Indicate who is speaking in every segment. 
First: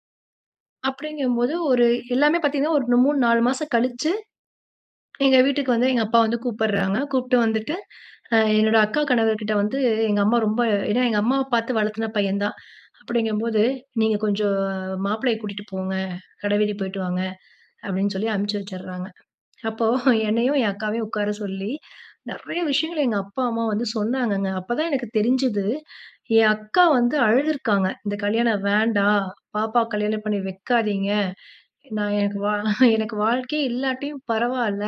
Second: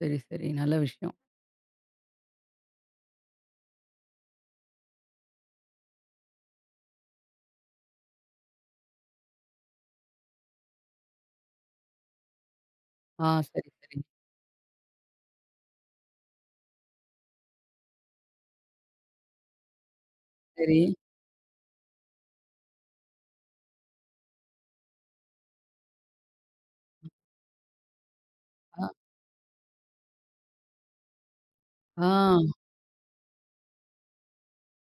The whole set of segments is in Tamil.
Speaker 1: சரி, சரி நல்ல விஷயம்.
Speaker 2: அப்டிங்குபோது ஒரு எல்லாமே பாத்தீங்கன்னா, ஒரு 3, 4 மாசம் கழிச்சு எங்க வீட்டுக்கு வந்து எங்க அப்பா வந்து கூப்பிடுறாங்க. கூப்புட்டு வந்துட்டு, அ என்னோட அக்கா கணவர் கிட்ட வந்து எங்க அம்மா ரொம்ப ஏனா, எங்க அம்மாவ பாத்து வளர்த்தின பையன் தான்
Speaker 1: ஆ.
Speaker 2: அப்டிங்கும்போது
Speaker 1: சரி, சரி.
Speaker 2: "நீங்க கொஞ்சம் மாப்பிளைய கூட்டிட்டு போங்க. கட வீதி போயிட்டு வாங்க" அப்டின்னு சொல்லி அனுப்புச்சு வச்சிடறாங்க. அப்போ என்னையும் என்
Speaker 1: சரி.
Speaker 2: அக்காவையும் உட்கார சொல்லி நெறைய விஷயங்கள் எங்க அப்பா, அம்மா வந்து சொன்னாங்கங்க. அப்பதான் எனக்கு தெரிஞ்சுது என் அக்கா வந்து அழுதுருக்காங்க. "இந்த கல்யாணம்
Speaker 1: ஆ.
Speaker 2: வேண்டாம் பாப்பா, கல்யாணம் பண்ணி வைக்காதீங்க" நான் எனக்கு
Speaker 1: ஆ.
Speaker 2: வா "எனக்கு வாழ்க்கையே இல்லாட்டியும் பரவால்ல"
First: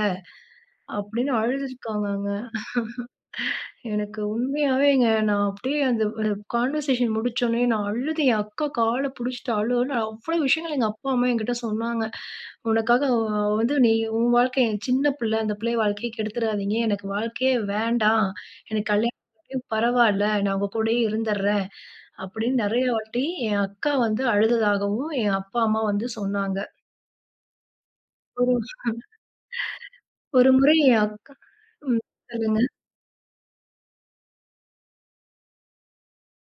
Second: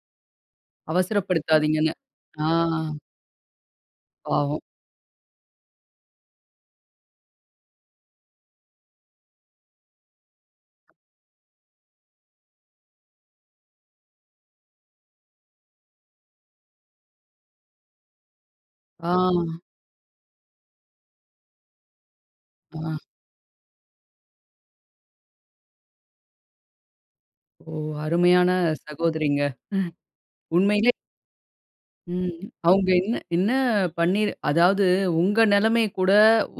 Speaker 2: அப்டின்னு
Speaker 1: அவசரப்படுத்தாதீங்கன்னு.
Speaker 2: அழுதுருக்காங்கங்க.
Speaker 1: ஆ.
Speaker 2: எனக்கு
Speaker 1: பாவம்.
Speaker 2: உண்மையாவேங்க நான் அப்டியே அந்த அ கான்வர்சேஷன் முடிச்சோனே நான் அழுது என் அக்கா கால புடிச்சிட்டு அழு அழுனு அவ்வளோ விஷயங்கள் எங்க அப்பா, அம்மா என்கிட்ட சொன்னாங்க, "உனக்காக அ வந்து நீ உன் வாழ்க்கை சின்ன பிள்ள, அந்த பிள்ளைய வாழ்க்கையை கெடுத்துராதீங்க. எனக்கு வாழ்க்கையே வேண்டாம். எனக்கு கல்யாணம்
Speaker 1: ஆ.
Speaker 2: பரவால. நான் உங்க கூடயே இருந்துறேன்". அப்டின் நெறைய
Speaker 1: அ.
Speaker 2: வாட்டி என் அக்கா வந்து அழுததாகவும் என் அப்பா, அம்மா வந்து சொன்னாங்க.
Speaker 1: ஓ! அருமையான
Speaker 2: ஒரு ம்.
Speaker 1: சகோதரிங்க.
Speaker 2: ஒரு முறை
Speaker 1: உண்மையிலே.
Speaker 2: என் அக்கா ம்
Speaker 1: ம்.
Speaker 2: சொல்லுங்க.
Speaker 1: அவங்க என்ன என்ன பண்ணி அதாவது உங்க நெலைமை கூட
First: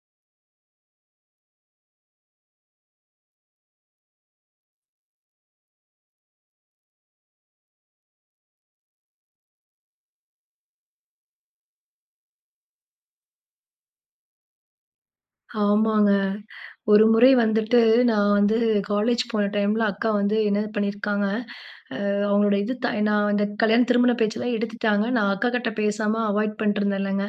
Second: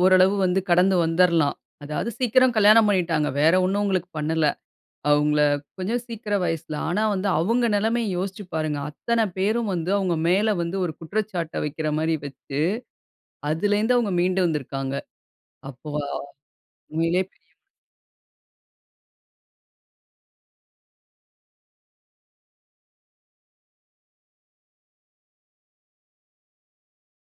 Speaker 1: ஓரளவு வந்து கடந்து வந்துருலாம். அதாவது சீக்கிரம் கல்யாணம் பண்ணிட்டாங்க. வேற ஒண்ணும் உங்களுக்கு பண்ணல. அவங்கள கொஞ்சம் சீக்கிரம் வயசுல. ஆனா, வந்து அவங்க நெலைமய யோசிச்சு பாருங்க. அத்தனை பேரும் வந்து அவங்க மேல வந்து ஒரு குற்றச்சாட்ட வைக்கிற மாரி வச்சு அதிலிருந்து அவங்க மீண்டு வந்திருக்கிறாங்க. அப்ப
Speaker 2: ஆமாங்க. ஒரு
Speaker 1: உண்மையிலேயே
Speaker 2: முறை
Speaker 1: பெரிய
Speaker 2: வந்துட்டு நான் வந்து காலேஜ் போன டைம்ல அக்கா வந்து என்னது பண்ணியிருக்காங்க, அ அவங்களோட இது தா நான் அந்த கல்யாண திருமண பேச்செல்லாம் எடுத்துட்டாங்க. நான் அக்காகிட்ட பேசாம அவாய்ட் பண்ணிட்டுருந்தேன்லங்க.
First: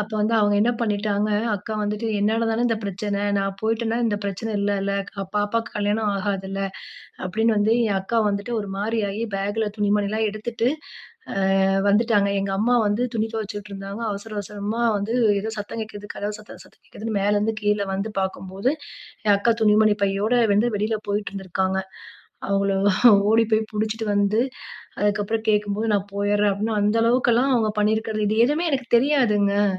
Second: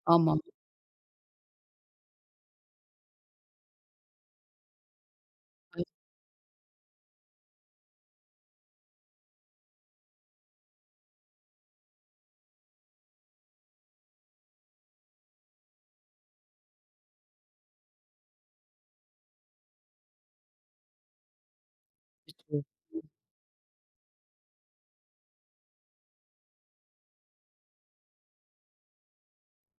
Speaker 2: அப்ப வந்து
Speaker 1: ஆமாம்.
Speaker 2: அவங்க என்ன பண்ணிட்டாங்க, அக்கா வந்துட்டு "என்னால தானே இந்த பிரச்சனை நான் போயிட்டேன்னா இந்த பிரச்சனை இல்லல க பாப்பாக்கு கல்யாணம் ஆகாதுல்ல. அப்டின்னு வந்து என் அக்கா வந்துட்டு ஒரு மாரியாகி பேக்குல துணி மணி எல்லாம் எடுத்துட்டு ஆ வந்துட்டாங்க." எங்க அம்மா வந்து துணி துவைச்சுட்டு இருந்தாங்க. அவசர அவசரமா வந்து ஏதோ சத்தம் கேட்குது, கதவு சத்தம் சத்தம் கேட்குதுன் மேல இருந்து கீழ வந்து பாக்கும்போது, என் அக்கா துணிமணி பையோட வந்து வெளில போயிட்டு இருந்திருக்காங்க. அவங்கள
Speaker 1: [unintelligible]
Speaker 2: ஓடி போய் புடிச்சுட்டு வந்து, அதுக்கு அப்புறம் கேட்கும்போது நான் போயறேன் அப்டின் அந்த அளவுக்குலாம் அவங்க பண்ணியிருக்கிறது. இது எதுவுமே எனக்கு தெரியாதுங்க.